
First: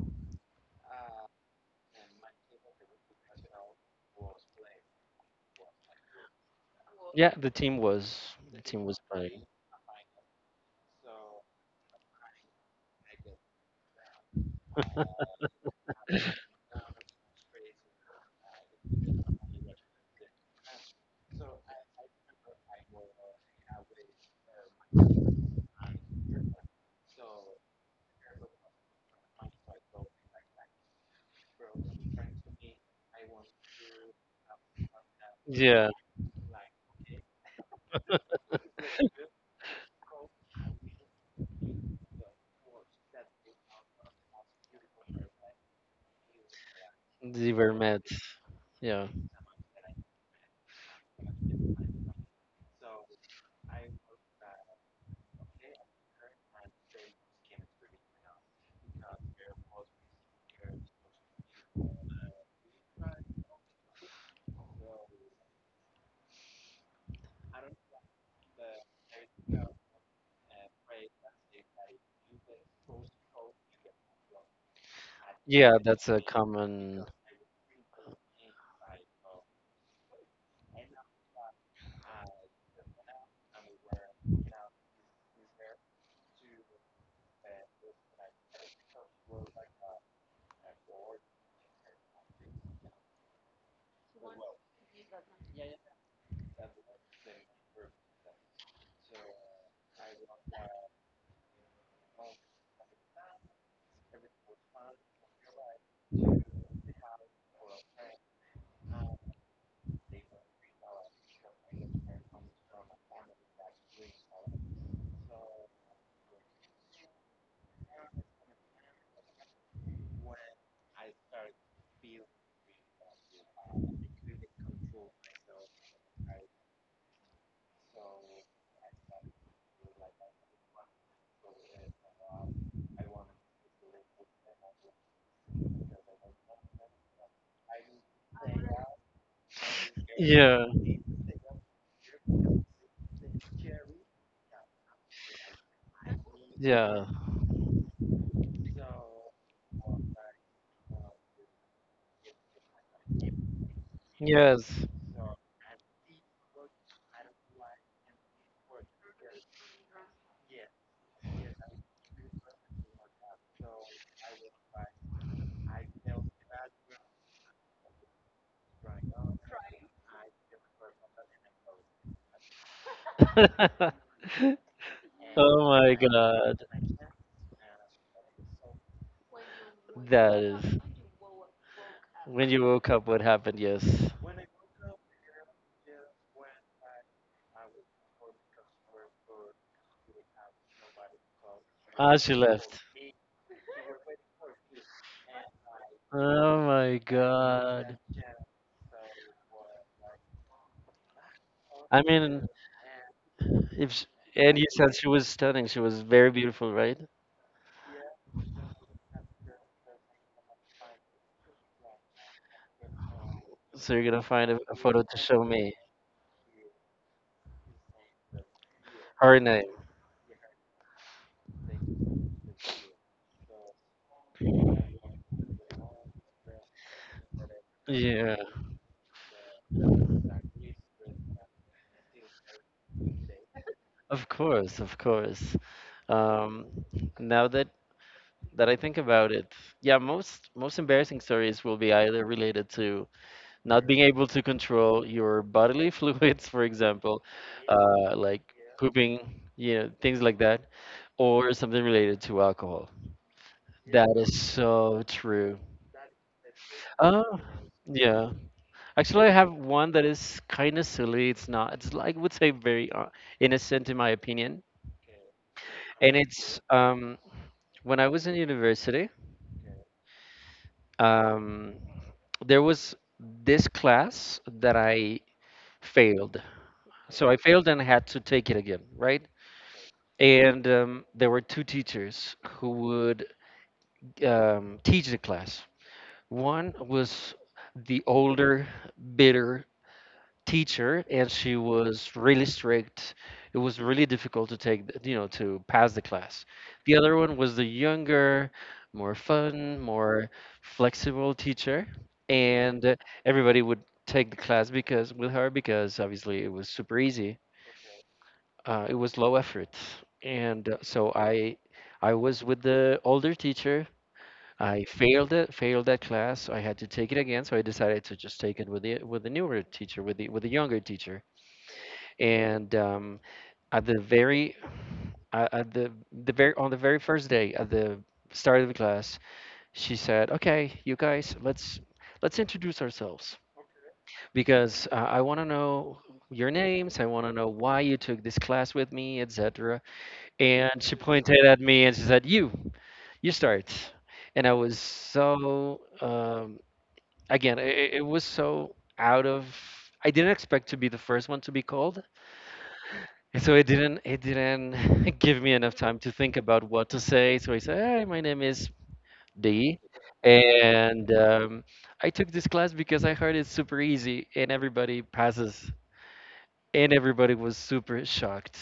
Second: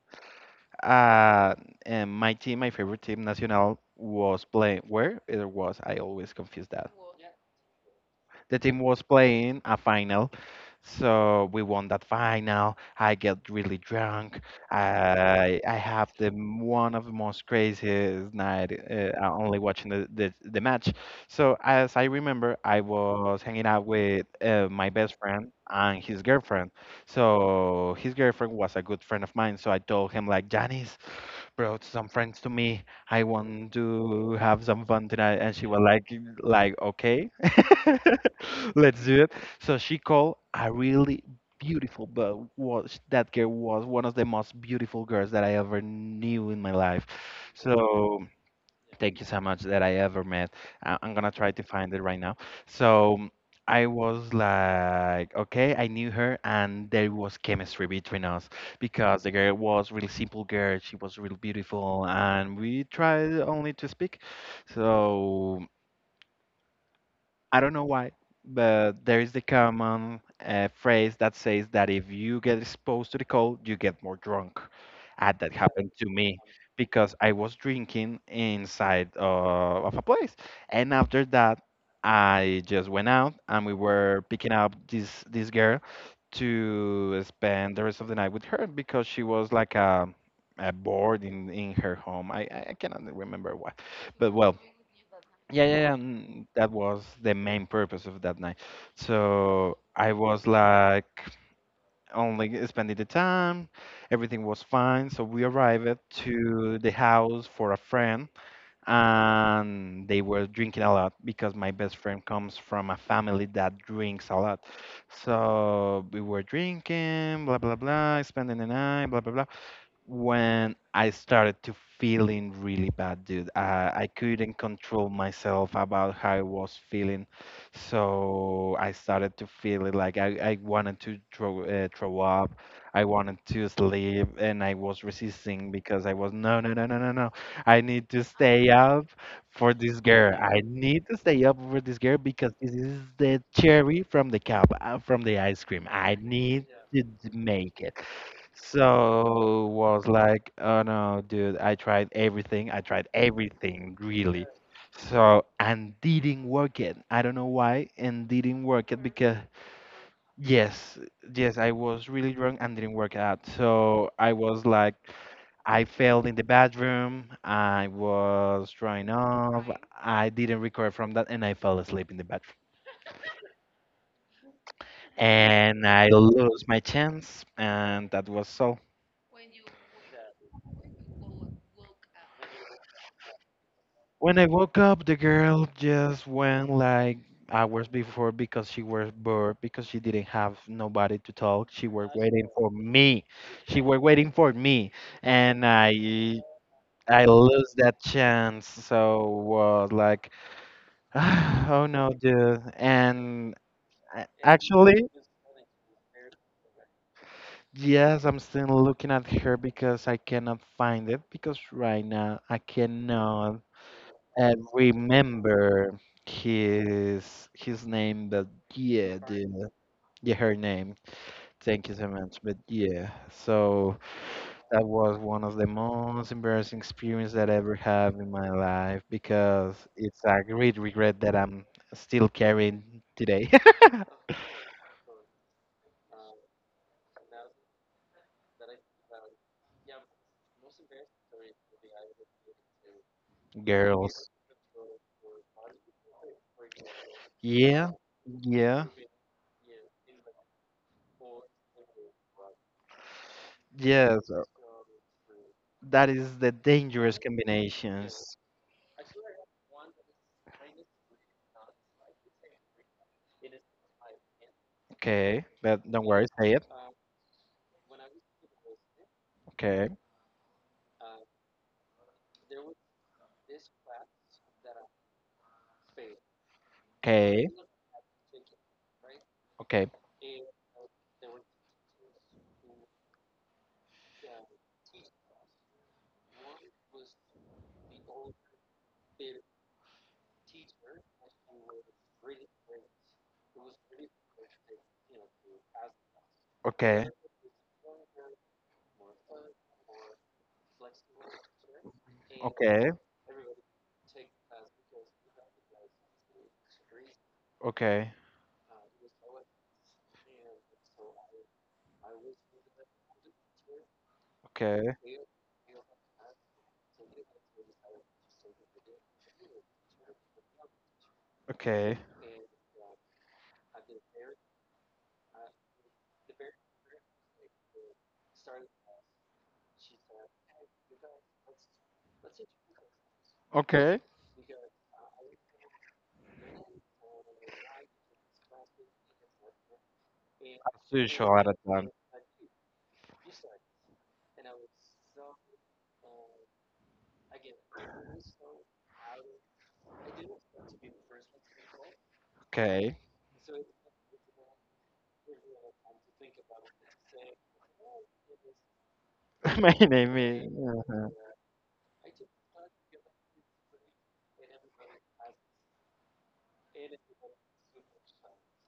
uh, and my team, my favorite team, Nacional, was playing where? It was, I always confuse that. Yeah, the team was. The The team team was was playing. playing a final. So we won that final. I get really drunk. I I have the m- one of the most craziest night uh, uh, only watching the, the the match. So as I remember, I was hanging out with uh, my best friend and his girlfriend. So his girlfriend was a good friend of mine. So I told him like, Janice, brought some friends to me. I want to have some fun tonight. And she was Yeah. like, like okay. Let's do it. So she called a really beautiful, but was that girl was one of the most beautiful girls that I ever knew in my life. Zimmerman. So Yeah. thank you so much that I ever met. I- I'm gonna try to find it right now. So I was like, okay, I knew her, and there was chemistry between us because the girl was really simple girl. She was really beautiful, and we tried only to speak. So, I don't know why, but there is the common uh, phrase that says that if you get exposed to the cold, you get more drunk. And that Yeah, happened to that's a me common. because I was drinking inside uh, of a place. And after that, I just went out and we were picking up this this girl to spend the rest of the night with her because she was like a, a board in, in her home. I, I I cannot remember why. But well, yeah, yeah, yeah, mm, that was the main purpose of that night. So I was like only spending the time. Everything was fine. So we arrived to the house for a friend, and they were drinking a lot because my best friend comes from a family that drinks a lot. So we were drinking, blah blah blah, spending the night, blah blah blah, when I started to feeling really bad, dude. I, I couldn't control myself about how I was feeling, so I started to feel it like I, I wanted to throw uh, throw up, I wanted to sleep, and I was resisting because I was no no no no no no, I need to stay up for this girl. I Yeah. need to stay up for this girl because this is the cherry from the cup, uh, from the ice cream. I need to Yeah. d- make it. So was like, oh no, dude, I tried everything. I tried everything, really. Yes. So and didn't work it. I don't know why, and didn't work it because yes, yes, I was really drunk and didn't work out. So I was like, I failed in the bathroom. I was drying off. I didn't recover from that, and I fell asleep in the bathroom. Oh And my I god. lost my chance, and that was so. That is. When you woke up, what happened? Yes. When I woke up, the girl just went like hours before because she was bored because she didn't have nobody to talk. She was Ah, she waiting for left. me. She was waiting for me, and I Oh my I lost god. that chance. So was like. Oh I no, mean, dude. And if sh, A- and you said actually, she was stunning, she was very beautiful, right? yes, I'm still looking at her because I cannot find it because right now I cannot So you're gonna find uh, a, a photo to show me remember his his name, but yeah, her name. the, yeah, her name. Thank you so much. But yeah, so that was one of the most embarrassing experience that I ever have in Yeah, my life because it's a great regret that I'm still carrying today. of course, of course. Um, Now that that I think about it, yeah, most most embarrassing stories will be either related to not being able Girls, to control your bodily fluids, for example, yeah, uh, like yeah, pooping, you know, things like that, or something related to alcohol. That yes. is so true. That is the dangerous Oh, yeah. combinations. Actually, I have one that is kind of silly. It's not. It's like, I would say very uh, innocent in my opinion, Okay, but don't and worry, say it's it. um, when I was in university. Okay, Um, there was this class that I failed. So I okay, failed and had to take it again, right? okay, And um, there were two teachers who would um, teach the class. One was the older, bitter teacher, and she was really strict. It was really difficult to take, th- you know, to pass the class. The okay, other one was the younger, more fun, more flexible teacher, and okay, uh, everybody would take the class because with her because obviously it was super easy. okay, Uh, it was low effort, and uh, so I I was with the older teacher. okay, I failed it, failed that class. I had to take it again, so I decided to just take it with the with the newer teacher, with the with the younger teacher. okay, And um, at the very uh, at the the very, on the very first day, at the start of the class, she said, okay, you guys, let's let's introduce ourselves okay. because uh, I want to know your names, I want to know why you took this class with me, etc. And As she usual pointed at a at me time. and she said, you you start. And I was so, um, again it, it was so out of, I didn't expect to be the first one to be called. Okay. And so it didn't it didn't give me enough time to think about what to say. So I said, "Hi, my name is My D, name is. Mhm. and um, I took this class because I heard it's super easy and everybody passes." And everybody was super shocked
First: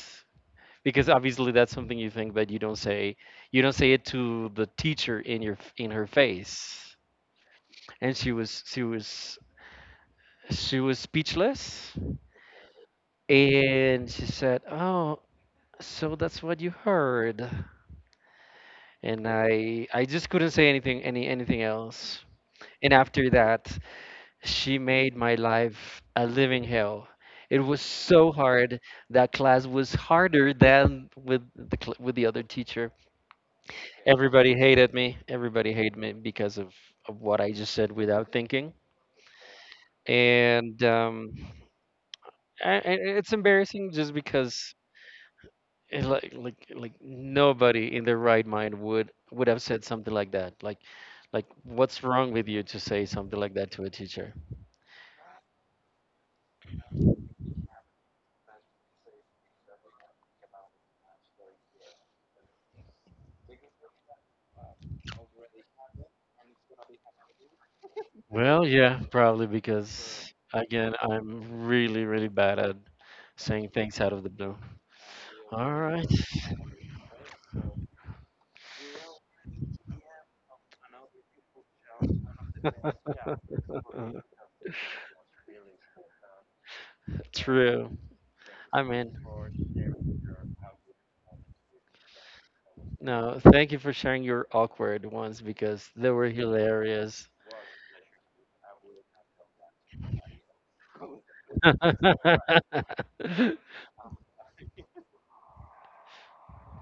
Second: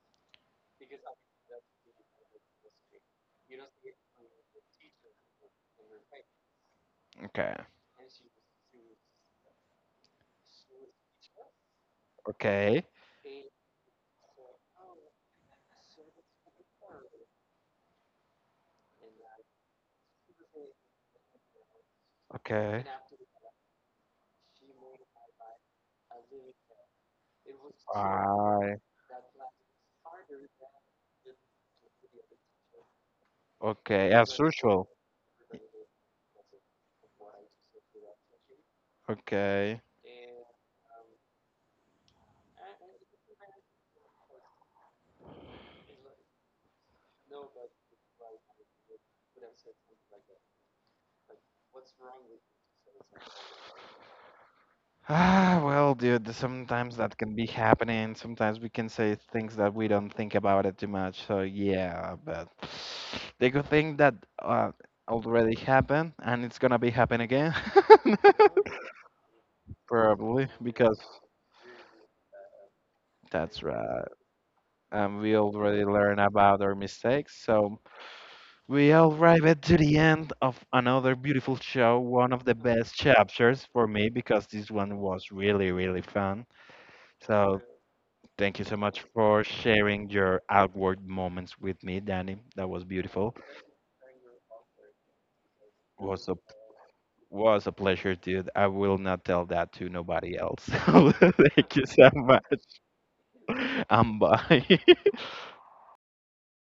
because obviously that's something you think, but you don't say. You don't say it to the teacher in your in her face. Okay, And she was she was she was speechless, okay, and she said, "Oh, so that's what you heard." And I I just couldn't say anything any anything else. okay. And after that, she made my life a living hell. It was so hard. Bye. That class was harder than with the cl- with the other teacher. Okay, as Everybody usual. hated me. Everybody hated me because of, of what I just said without thinking. Okay. And um, I, I- it's embarrassing just because. And like like like nobody in their right mind would would have said something like that. Like like what's wrong with you to say something like that to a teacher? Ah, well, dude, sometimes that can be happening. Sometimes we can say things that we don't think about it too much. So yeah, but the good thing that uh, already happened and it's gonna be happen again. Well, yeah, probably because, Probably again, because I'm really really bad at that's saying things right. out of the blue. And we All already right. learned about our mistakes. So we arrived to the end of another beautiful show, one of the best chapters for me because this one was really, really fun. So True. thank you so I much mean, for sharing your outward moments with me, Danny. That was no, beautiful. thank you for sharing your awkward ones because they were Was a hilarious. was a pleasure, dude. I will not tell that to nobody else. Thank you so much. I'm bye.